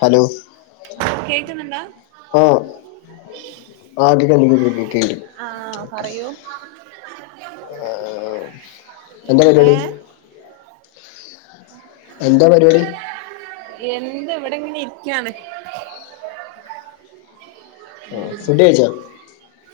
Hello. കേക്കുന്ന്ണ്ടോ. ആ കേക്ക്ന്ന്ണ്ട് കേക്ക്ന്ന്ണ്ട് പറയൂ [unintelligible] ആ എന്താ ഏ പരിപാടി എന്തോ പരിപാടി എന്ത് ഇവിടെ ഇങ്ങനെ ഇരിക്കാണ് ആ ഫുഡ് കഴിച്ചോ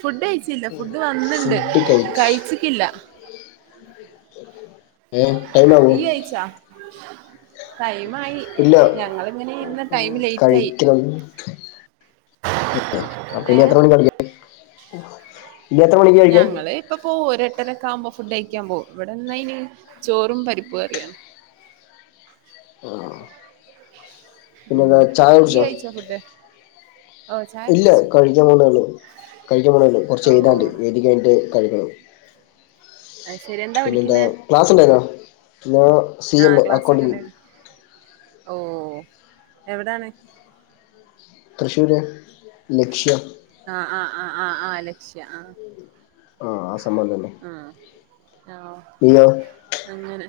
ഫുഡ് കഴിച്ചില്ല ഫുഡ് വന്ന്ണ്ട് ഫുഡ് കഴിച്ച് കഴിച്ചിക്കില്ല ഏ ടൈമോ ഇയ് കഴിച്ചോ ടൈമായി ഇല്ല ഞങ്ങളിങ്ങനെ ഇരുന്ന് ടൈമ് ലേറ്റായി ഏ ഏ അപ്പൊ ഏ ഇനി എത്ര മണിക്ക വിളിക്കണ്ടേ ഞങ്ങള് ഇപ്പം പോവും ഒര് എട്ടരൊക്കെ ആകുമ്പോ ഫുഡ് കഴിക്കാൻ പോവും ഇവിടെന്നാ അയ്ന് ചോറും പരിപ്പു കറിയാണ് ഉം പിന്നെന്താ ചായ ഈയ് കുടിച്ചോ കയച്ചോ ഫുഡ് ഓ ചായ ഇല്ല കുടിച്ചു കഴിക്കാൻ പോണേ ഉള്ളൂ കഴിക്കുൻ പോണേ ഉള്ളൂ കുറച്ച് കഴിഞ്ഞാൽ ഓ വി ളി കഴിഞ്ഞിട്ട് കഴിക്കണം അത് ശരി പിന്നെ എന്താ പഠിക്കുന്നേ ക്ലാസ് ഉണ്ടായിരുന്നോ ഞാൻ സി എം എ അക്കൗണ്ടിംഗ് ഓഹ് എവിടാണ് തൃശൂര് ലക്ഷ്യാ ആ ആ ആ ആ ആഹ് ലക്ഷ്യ ആ ആഹ് ആ സമ്മവം തന്നെ ആഹ് നീയോ അങ്ങനെ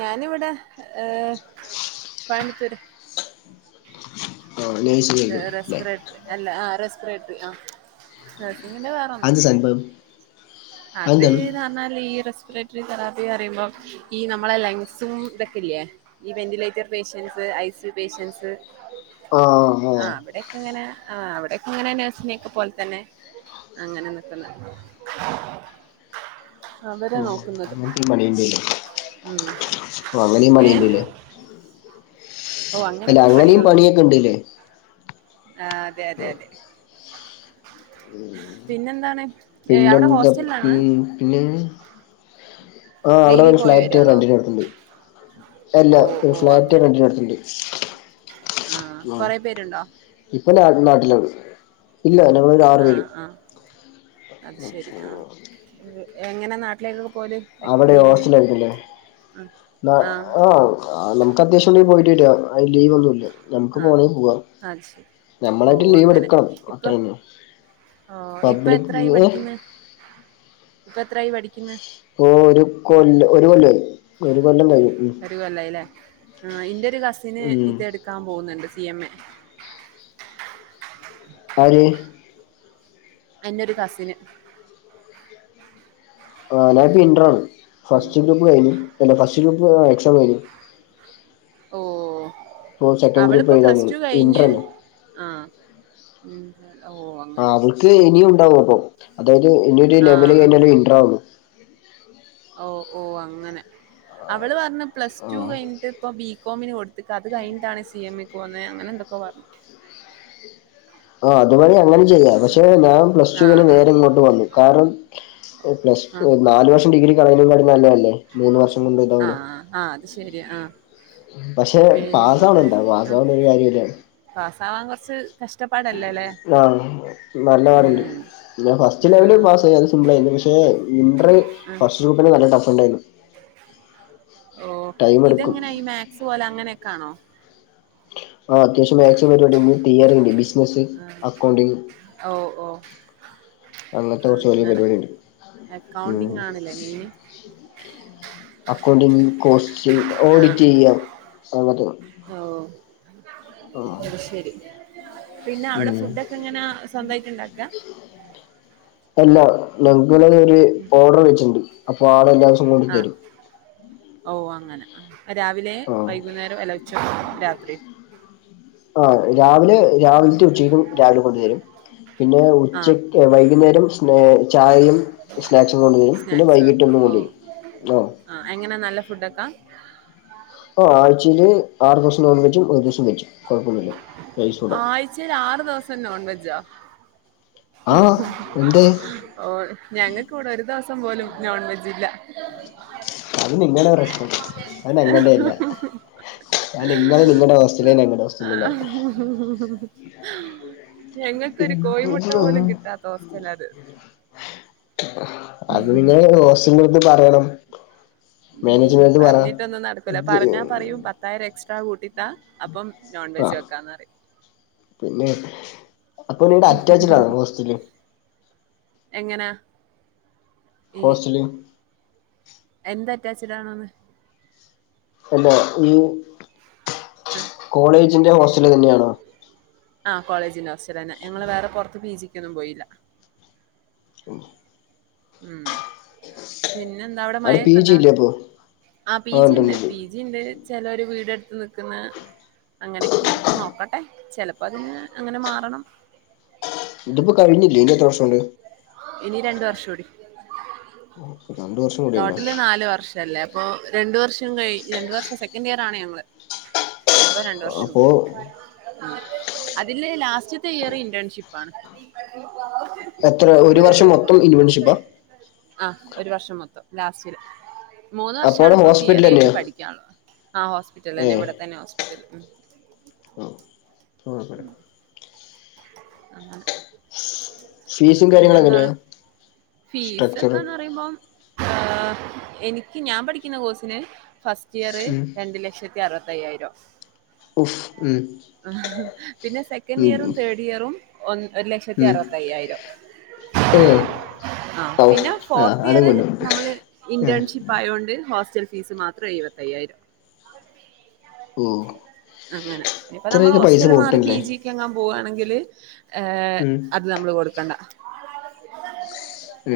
ഞാനിവിടെ ഏഹ് കോയമ്പത്തൂര് ആഹ് നഴ്സിംഗ് ആയിരിക്കും അല്ലേ റെസ്പറേറ്ററി അല്ല ആ റെസ്പറേറ്ററി ആ നഴസിങ്ങിന്റെ വേറൊന്ന് അത് സംഭവം അത് അതെന്താണ് താ എന്ന ഈ റെസ്പിറേറ്ററി കലാപ്പന്ന് പറയുമ്പോ ഈ നമ്മളെ ലെങ്സും ഇതൊക്കെല്ലേ ഈ വെന്റിലേറ്റർ പേഷ്യൻസ് ഐസു പേഷ്യൻസ് ആഹ് ആ ആഹ് അവിടെക്കെ ഇങ്ങനെ ആ അവിടെക്കെ ഇങ്ങനെ നഴ്സിനൊക്കെ പോലെ തന്നെ അങ്ങനെ നക്കുന്നു [inaudible] അവരാ നോക്കുന്നത് അങ്ങനത്തെ മണിയണ്ടല്ലേ ഉം അങ്ങനെ ഏഹ് മണിയണ്ടല്ലേ ഓ അല്ല അങ്ങനെയൊക്കെ അങ്ങനെയും പണികളുണ്ട് പണിയൊക്കെ ഉണ്ട്ല്ലേ ആ അതെ അതെ അതെ പിന്നെന്താണ് ഏ, അവിടെ പിന്നെന്താ ഹോസ്റ്റലിലാണ് പിന്നെ ആ അവിടെ ഡെയിലി ഒരു പോയി ഫ്ളാറ്റ് വരാണോ രണ്ടന് അടുത്തുണ്ട് അല്ല ഓ ഒരു ഓ ഫ്ലാറ്റ് അങ്ങനെ റെന്റിന് അടുത്തുണ്ട് ആ കൊറെ പേരുണ്ടോ ഇപ്പൊ നാട്ടിലാണ് ഇല്ല ഞങ്ങള് ആ ആഹ് അത് ശരി ആ എങ്ങനെ നാട്ടിലേക്കൊക്കെ പോല് വെക്- അവിടെ ലീവിന് ഹോസ്റ്റല ആയിരിക്കല്ലേ ആ ആ നമുക്ക് അത്യാവശ്യംണ്ടിൽ പോയിട്ടട്ട ആ ലീവ് ഒന്നു ല്ല നമുക്ക് ആ പോകണമെങ്കി പോവാാം അത് ശരി ഓ ഞമ്മളായിട്ട് ലീവ് അങ്ങനെ എടുക്കണം ഇപ്പൊ അത്രന്ന ഓ ഇപ്പ എത്രായി പഠിക്കുന്ന ഇപ്പ എത്രായി പഠിക്കുന്നെ ഓ ഒരു കൊല്ല ഒരു കൊല്ല കഴും ഒരു കൊല്ലം കഴിയും ല്ലേ അല്ലേ ഇന്റെ ഒരു കസിന് ഉം ഇത് എടുക്കാൻ പോകുന്നുണ്ട് സി എം എ അര് അന്റെ ഒരു കസിന് ആ ഇന്ററാണ് പ്പി ഇന്റർ ആണ് ഉം ഫസ്റ്റ് ഗ്രൂപ്പ് കഴിഞ്ഞു അല്ല ഫസ്റ്റ് ഗ്രൂപ്പ് എക്സാം കഴിഞ്ഞു ഓ ഇപ്പോ സെക്കൻഡ് ഗ്രൂപ്പ് അവളിപ്പോ എഴുതാൻ പ്ലസ് പോണ് ടു കഴിഞ്ഞ് ഇന്ററല്ലേ ആഹ് ഓ അങ്ങനെ ഇനിയണ്ടാവും അപ്പ അതായത് ഇനിരു ലെവൽ ആഹ് ആഹ് കഴിഞ്ഞ ഒരു ഇന്റർുന്നു ഓ ഓ അങ്ങനെ അവള് പറഞ് പ്ലസ് ടു ആഹ് കഴിഞ്ഞട്ട് ഇപ്പൊ ബി കോമിന് കൊടുത്ത്ക്ക അത് കഴിഞ്ഞിട്ടാണ് സി എം എ കോന്നെ അങ്ങനെ എന്തൊക്കാ പറഞ്ഞു ആഹ് അതുവഴി അങ്ങനെ ചെയ്യ പക്ഷെ ഞാൻ പ്ലസ് ആഹ് ടൂവിന് നേരെ ഇങ്ങോട്ട് വന്നു കാരണം പ്ലസ് ആഹ് നാല് വർഷം ഡിഗ്രി കളയുന്ന കട നല്ല അല്ലേ ആഹ് ആഹ് അത് ശരി ആഹ് പക്ഷെ മെയിന് പാസവണട്ട പാസാവാണ്ട് ഒരു കാര്യംല്ല പാസാവാൻ കുറച്ച് ആഹ് നല്ലരുണ്ട് ഉം ഞാൻ ഫസ്റ്റ് ലെവല് ആഹ് പാസ് ആയി അത് സിപിൾ ആയിരുന്ന പക്ഷെ ക്ഷേ ഇൻ്റർ ആഹ് ഫസ്റ്റ് ഗ്രൂപ്പിന് നല്ല ടഫ് ഉണ്ടായിരുന്നു ടൈം എടുക്കും സോല അങ്ങനെയൊക്കെണോ ആഹ് അത്യാവശ്യം മാക്സും വരുന്നുണ്ട് പിന്നെ തിയറിണ്ട് ബിസ് അത്യാവശ്യം അക്കൗണ്ടിങ്ങും ഓ ഓ അങ്ങനത്തെ കുറച്ച് വലിയ അങ്ങനെ പരിപാടിണ്ട് ഉം അക്കൗണ്ടിങ് ആണല്ലേ മെയിന് അക്കൗണ്ടിങ് കോസ്റ്റിങ് ആഹ് ഓഡിറ്റ് ചെയ്യാം അങ്ങത്തെ ഓ അത് ശരി പിന്നെ അവടെ ഉം ഫുഡ് ഒക്കെ എങ്ങന സ്വന്തായിട്ട് ഇണ്ടാക്കാ അല്ല ഞങ്ങക്ക് ഇങ്ങനെ ഒരു ഓർഡർ വെച്ചിണ്ട് അപ്പൊ ആള് എല്ലാ ദിവസം കൊണ്ട് ആഹ് തരും ഓ അങ്ങനെ ആഹ് രാവിലെ ആഹ് വൈകുന്നേരം അല്ല ഉച്ചക്കും രാത്രിം ആഹ് രാവിലെ രാവിലത്തെ ഉച്ചക്കും രാവിലെ കൊണ്ടു തരും പിന്നെ ഉച്ച ആഹ് ഏ വൈകുന്നേരം ഏ ചായയും സ്നാക്സും കൊണ്ടുവരും പിന്നെ വൈകിട്ട് ഒന്നും കൊണ്ടുവരും ആഹ് ആഹ്‌ എങ്ങന നല്ല ഫുഡൊക്കാ പ്പോ ആഴ്ചയില് ആറു ദിവസം നോൺ വെജും ഒരു ദിവസം വെജും കൊഴപ്പോന്നുല്ല നൈസ് ഫുഡ ച്ച് രാറ് ദിവസം നോൺ വെജാ ആഹ് എന്തേ ഓ ഞങ്ങക്കിവിട ഒരു ദെവസം പോലും നോൺ വെജില്ല അത് നിങ്ങടെ പ്രശ് അത് നിങ്ങള് നിങ്ങളുടെ ഹോസ്റ്റലില് ഞങ്ങളുടെ ഹോസ്റ്റലില്ല ഞങ്ങക്കൊരു കോയിമുട്ട പോലും കിട്ടാത്ത ഹോസ്റ്റലാത് അത് നിങ്ങള് ഹോസ്റ്റന്റടുത്ത് പറയണം ഉം മാനേജ്മെന്റ് പറ പറഞ്ഞിട്ടൊന്നും നടക്കൂല ഇത് പറഞ്ഞാ പറയും പ ത്തായിരം എക്സ്ട്രാ കൂട്ടിതാ അപ്പം നോൺ വെജ് ആഹ് വെക്കാന്ന് പറയും പിന്നെ അപ്പൊ നിങ്ങക്ക് അറ്റാച്ച്ഡ് ആണോ ഹോസ്റ്റല്? എങ്ങനാ ഈ ഹോസ്റ്റല് എന്ത് അറ്റാച്ച്ഡ് ആണോന്ന്? അല്ലാ ഈ കോളേജിന്റെ ഹോസ്റ്റല് തന്നെയാണോ? ആഹ് കോളേജിന്റെ ഹോസ്റ്റലന്ന ഞങ്ങള് വേറെ പൊറത്ത് പി ജിക്കൊന്നും പോയില്ല ഉം പിന്നെന്താ അവിട അവിടെ പി ജി മയൊക്കെണ്ടാ ഇല്ലേ അപ്പൊ ആഹ്‌ പി ആ ജിയിണ്ട് ഉണ്ട്ണ്ട് പി ജിണ്ട് ചെലോര് വീടെടുത്ത് നിക്കുന്ന് അങ്ങനെകണ് നോക്കട്ടെ ചെലപ്പ അതിന്ന് അങ്ങനെ മാറണം ഇതിപ്പോ കഴിഞ്ഞില്ലേ ഇനി എത്ര വർഷൊണ്ട് ഇനി രണ്ട് വർഷൂടി രണ്ട് വർഷം കൂടി ഉണ്ടോ ടോട്ടല് നാല് വർഷം ചെലപ്പോ രണ്ടു വർഷം കയി രണ്ട് വർഷം സെക്കൻഡ് ഇയർ ആണ് ഞങ്ങള് ഇനിപ്പ രണ്ട് വർഷം അപ്പോ കൂടി അതില് ലാസ്റ്റത്ത ഇയറ് ഇന്റേൺഷിപ്പാണ് എത്ര ഒരു വർഷം മൊത്തം ഇന്റേൺഷിപ്പാ ആഹ് ഒരു വർഷം മൊത്തം ലാസ്റ്റില് മൂന്ന് അപ്പോ അവിടെ വർഷണിപ്പം ഹോസ്പിറ്റൽ തിയറിയായിട്ട് തന്നെയാ പഠിക്കാനുള്ളൂ ആ ഏ ഹോസ്പിറ്റലിലന്നെ ഇവിടെ തന്നെ ഹോസ്പിറ്റൽ കുഴപ്പമില്ല. [inaudible] ആഹ് അങ്ങനെ ഫീസും കാര്യങ്ങളും എങ്ങനെയാ സ്ട്രക്ചർ ഫീസക്കാന്ന് പറയുമ്പം ഹെ എനിക്ക് ഞാൻ പഠിക്കുന്ന കോഴ്സിന് ഫസ് ഇയറ് ഉം രണ്ട് ലക്ഷത്തി അറുവത്തയ്യായിരം ഓഹു മ്മ് പിന്നെ സെക്കൻഡിയറും തേർഡ് ഇയറും ഒന്ന് ഒരു ലക്ഷത്തി അറുവത്തയ്യായിരം ഹെ ആഹ്‌ പിന്ന ഫോർത്ത് ഇയറ് നമ്മള് ഏ ഇന്റേൺഷിപ്പായോണ്ട് ഹോസ്റ്റൽ ഫീസ് മാത്രം എഴുപത്തയ്യായിരം ഓ അങ്ങന ഇപ്പ നമ്മള് ഇത്രയൊക്കെ പൈസ ഹോസ്റ്റല് മാറി പി പോട്ടുണ്ടല്ലേ ജി ക്കെങ്ങാൻ പോവാണെങ്കില് ഏഹ് ഉം അത് നമ്മള് കൊടുക്കണ്ട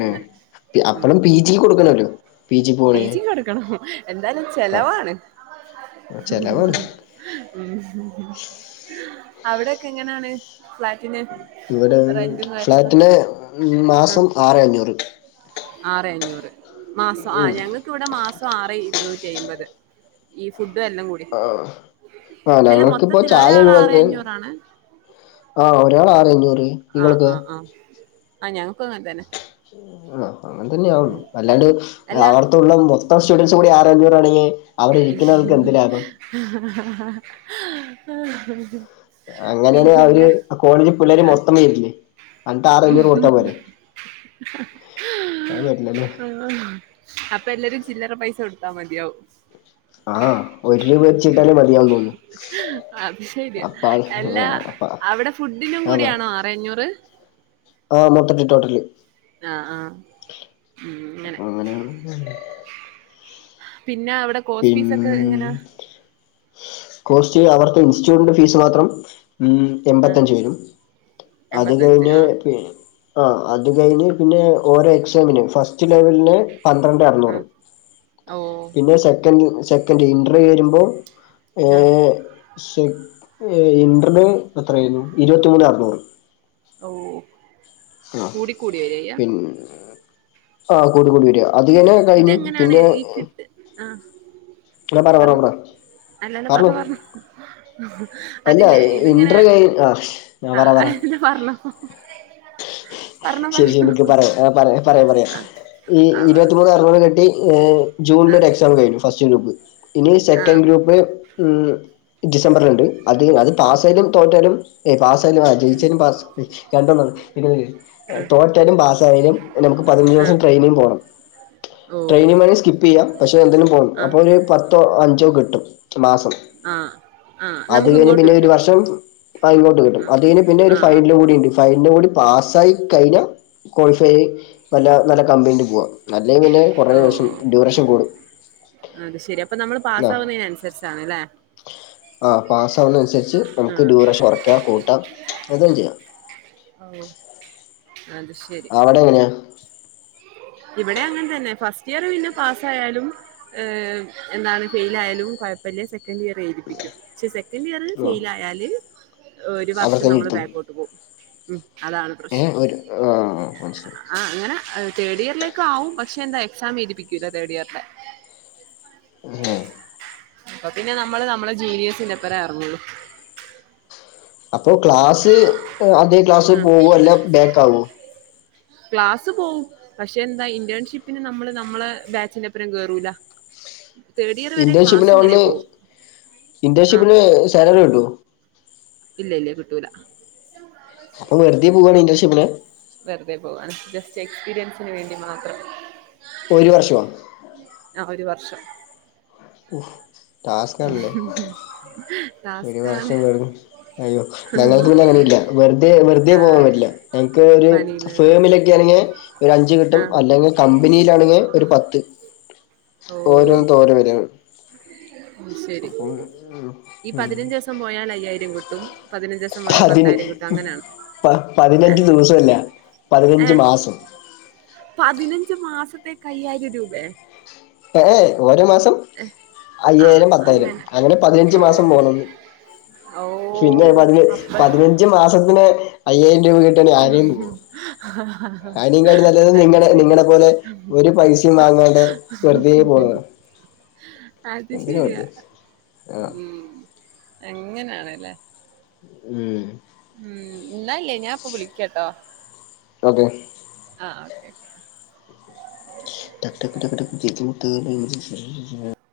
അങ്ങനെ അപ്പഴും പി ജി കൊടുക്കണല്ലോ പി ജി കൊടുക്കണം എന്താലും ആ ചെലവാണ് ചെലവാണ് അവിടെക്കെ എങ്ങനാണ് ഫ്ലാറ്റിന് ഇവിടെ റെന്റും കാര്യമൊക്കെ ഫ്ലാറ്റിന് മാസം ആറേ അഞ്ഞൂറ് ആറേ അഞ്ഞൂറ് മാസം ഉം ആഹ്‌ ഞങ്ങ ക്കിവിടെ മാസം ആറേ ഇരുന്നൂറ്റയിമ്പത് ഈ ഫുഡും എല്ലാം കൂ ആഹ്‌ ആഹ്‌ ഞങ്ങക്കിപ്പോ ഒരാൾ ആറ് ചായയുള്ളത് അഞ്ഞൂറാണ് ആഹ്‌ ഒരാൾ ആറേ അഞ്ഞൂറ് ആ നിങ്ങൾക്ക് ആ ആ ആ ഞങ്ങക്കും അങ്ങനെ തന്നെ ആഹ്‌ അങ്ങനെ തന്നെയാവും ഉം. അല്ലാണ്ട് അല്ല ഏഹ് അവിടുത്തുള്ള മൊ ത്തം സ്റ്റുഡൻറ്സ് കൂടി ആറ്ഞ്ഞറ്ണെങ്കിൽ അവടെ ഇരിക്കുന്ന ആൾക്ക് എന്ത് ലാഭം [unintelligible] അങ്ങനെയാണെങ്കിൽ അവര് പിന്നെ കോളേജിൽ പിള്ളേര് മൊത്തം വരില്ലേ [unintelligible] ആരെ അഞ്ചൂറ് കൊടുത്താ പോരെ [unintelligible] അത് വല്ലല്ലോ ആഹ് അപ്പൊ എല്ലാരും ചില്ലറ പൈസ കൊടുത്താ മതിയാവും ആ ഒരു രൂപ വെച്ചിട്ടാലേ മതിയാവുന്ന് തോന്നുന്നു അത് ശരിയാ അപ്പ ആള് എല്ലാ അപ്പ അവിടെ ഫുഡിനും ആ കൂടിണോ ആരെ അഞ്ഞൂറ് ആഹ മൊത്തത്തില് ടോട്ടല് ആഹ ആഹ ഉ അങ്ങനെ അപ്പ അങ്ങനെയാണ് പിന്നെ അവിടെ പിൻ കോസ്ഫീസ് ഒക്കെ എങ്ങനാ കോഴസ്റ്റ് അവർത്തെ ഇൻസ്റ്റിറ്റ്യൂട്ടിന്റെ ഫീസ് മാത്രം ഉ ആ എൺപത്തഞ്ച് വരും അത് എൺപത്തഞ്ച് കഴിഞ് ആ പി ആ അത് കഴിഞ്ഞ് പിന്നെ ഓരോ എക്സാമിനും ഫസ്റ്റ് ഫാസ്റ്റ് ലെവലിന് പന്ത്രണ്ട് ആ അറുന്നൂറ് ഓ പിന്നെ സെക്കൻ് സെക്കൻഡ് ഇന്റർവ്യൂ വരുമ്പോൾ ആ ഏെ ശേ ഇന്റർന് ഏത്രയരുന്നു ഇരുപത്തി മൂന്ന് അറനൂറ് ഓ ആ കൂടിക്കൂടി വരിയ്യ ആഹ കൂടിക്കൂടി വരിയാ അത്ങ്ങനെ കഴിഞ്ഞു പിന്നെ ആഹ ആ പറ പറ പറഞ്ഞോ പറ അല്ലല്ല പറഞ്ഞോ പറഞ്ഞ അല്ല അതില്ല ഇതിങ്ങനെ ഇന്റർ കഴി ആ പറ ആ പറ ല്ലെ പറന്നെ ശരി ശരി നിക്ക് പറയാ അഹ് പറയാ പറയാ പറയാം ആ ഈ ആ പറ ഇരുപത്തിമൂന്ന് അറണൂൾ കെട്ടി ജൂണില ആ ഒരു എക്സാം കഴിഞ്ഞു ഫസ്റ്റ് ഗ്രൂപ്പ് ഇനി ആ സെക്കൻഡ് ആ ഗ്രൂപ്പ് മ് ഡിസംബറിലുണ്ട് അത് അത് പാസലും തോറ്റാലും ഏ പാസലും ആ ജയിച്ചലും പാ കറന്റ് വന്നക്കുന്നു നിക്ക് നിക്ക് എഹ് തോറ്റാലും പാസായാലും നമുക്ക് പതിനഞ്ച് ആ ആ ദിവസം ട്രെയിനിംഗ് പോണം. ഓ ട്രെയിനിംഗ് മണി സ്കിപ്പിയ്യാം പക്ഷെ എന്തിനും പോ. ആ അപ്പോ ഒരു പത്തോ അഞ്ചോ കിട്ടും. മാസം ആ ആ അത് നമുക്ക് കഴിഞ്ഞ് ഇങ്ങോട്ട് പിന്നെ ഒരു കിട്ടും വർഷം ആഹ് ഇങ്ങോട്ട് കിട്ടും. ആ അത് കഴിഞ്ഞ് പിന്നെ ഒരു ആ ആ ഫൈനലും കൂടി ണ്ട്. ഫൈനലും കൂടി പാസ്സായി കൈഞ്ഞാ ക്വാളിഫൈ നല്ല നല്ല കമ്പനീല് പോവാ. അല്ലെങ്കി പിന്നെ കുറേ വെഷം ഓ ഡ്യൂറേഷൻ കൂടും അത് ശെരി. അപ്പൊ നമ്മള് പാസ്സാവുന്നേന് അനുസരിച്ചാണ്ല്ലേ ആഹ് പാസാവുന്ന അനുസരിച്ച് നമുക്ക് ആഹ് ഡ്യൂറേഷ കുറയ്ക്കാം കൂട്ടാം എന്തും ചെയ്യാം ഔഹ് അത് ശരി വടെ എങ്ങനെയാ? ഇവിടെ അങ്ങൻ തന്നെ. ഫസ്റ്റ് ഇയർ പിന്നെ പാസ്സായാലും ഏഹ് എന്താണ് ഫെയ്ലായാലും കൊഴപ്പല്ല്യ സെക്കൻഡ് ഇയർ എയ്തിപ്പിക്കും. പക്ഷെ സെ ക്കൻ്റിയറ് ആ ഫെയ്ലായാല് ഒരു അവിടെ വർഷം തന്നെ നമ്മള് ഇരുത്തും ബാക്കോട്ട് പോവും ഉം അതാണ് ഏ പ്രശ്നം ഒരു ആ മനസ്സിലായി ആഹ് അങ്ങനെ തേർഡ് ഇയർലേക്കാവും. പക്ഷെ എന്താ എക്സാം എഴ്തിപ്പിക്കൂല തേർഡ് ഇയർൻ്റെ ഏ അപ്പ പിന്നെ നമ്മള് നമ്മളെ ജൂനിയേഴ്സിന്റെ ഒപ്പരേ എറങ്ങൊള്ളു. അപ്പോ ക്ലാസ് അതേ ക്ലാസ് ഉം പോവോ അല്ല ബേക്കാവോ ക്ലാസ് പോവും പക്ഷെ എന്താ ഇന്റേൺഷിപ്പിന് നമ്മള് നമ്മളെ ബാച്ചിന്റെപ്പരം കേറൂല തേർഡ് ഇയർ വരെ ക്ലാസ് ഇന്റേൺഷിപ്പിന് ഇങ്ങനെ പോവും ആഹ് ഏഹ് സാലറി കിടോ ഇല്ല ഇല്ല്യ കിട്ടൂല അപ്പം വെറുതെ പോവാണ് ഇൻ്റർഷിപ്പിന് വെറുതെ പോവാണ് ജസ്റ്റ് എക്സ്പീരിയൻസിന് വേണ്ടി മാത്രം ഒരു വർഷവോ ആഹ് ഒരു വർഷം ഓഹ് ടാസ്ക്കാണല്ലേ ഒരു ടാസ്കാണ് വർഷം എടുക്കും അയ്യോ ഞങ്ങൾക്ക് പിന്നെ അങ്ങനയില്ല. വെറുതെ വെറുതെ ആ പോവാൻ പറ്റില്ല ഞങ്ങക്ക് ഒരു പണിയില്ലല്ലേ ഫേമിലേകെറങ്ങിയാ ഒരഞ്ച് ആ കിട്ടും അല്ലെങ്കി കമ്പിനിയിലാണെങ്കി ഒരു പത്ത് ഓരോന്നത്ത് ഓരോ വരവ് ഉം ശെ [unintelligible] ഉം [unintelligible] പോയാൽ അയ്യായിരം കിട്ടും പതിനഞ്ച് ദിവസം പോയാൽ ഹതിന് പത്തായിരം കിട്ടും അങ്ങനെയാണ് പ ഏ പതിനഞ്ച് ദിവസല്ല ഏ പതിനഞ്ച് മാസം പതിനഞ്ച് മാസത്തേക്ക് അയ്യായിരം രൂപേ ഏഹേ ഓരോ മാസം ഏഹ് അയ്യായിരം പത്തായിരം അങ്ങനെ പതിനഞ്ച് ഓ മാസം പോണംന്ന് ഓ പിന്നെ വന്ന് അപ്പ പതിനഞ്ച് മാസത്തിന് അയ്യായിരം രൂപ കി ട്ടന് ആരേം പോവോ? അയിനെക്കാട്ടിം നല്ലത് അത് നിങ്ങടെ ശരി നിങ്ങളെ പോലെ ഒരു പൈസിം വാങ്ങാണ്ടേ ഹ് ഹ് ഹി അത് എന്തിനാ ശരിയാ വെറുതെ ആഹ് ഉം അങ്ങനാണല്ലേ ഉം ഉം ന്നാ ല്ലേ ഞാൻ ഇപ്പൊ വിളിക്ക്യട്ടോ ഓക്കെ ആഹ് ഓക്കെ [unintelligible]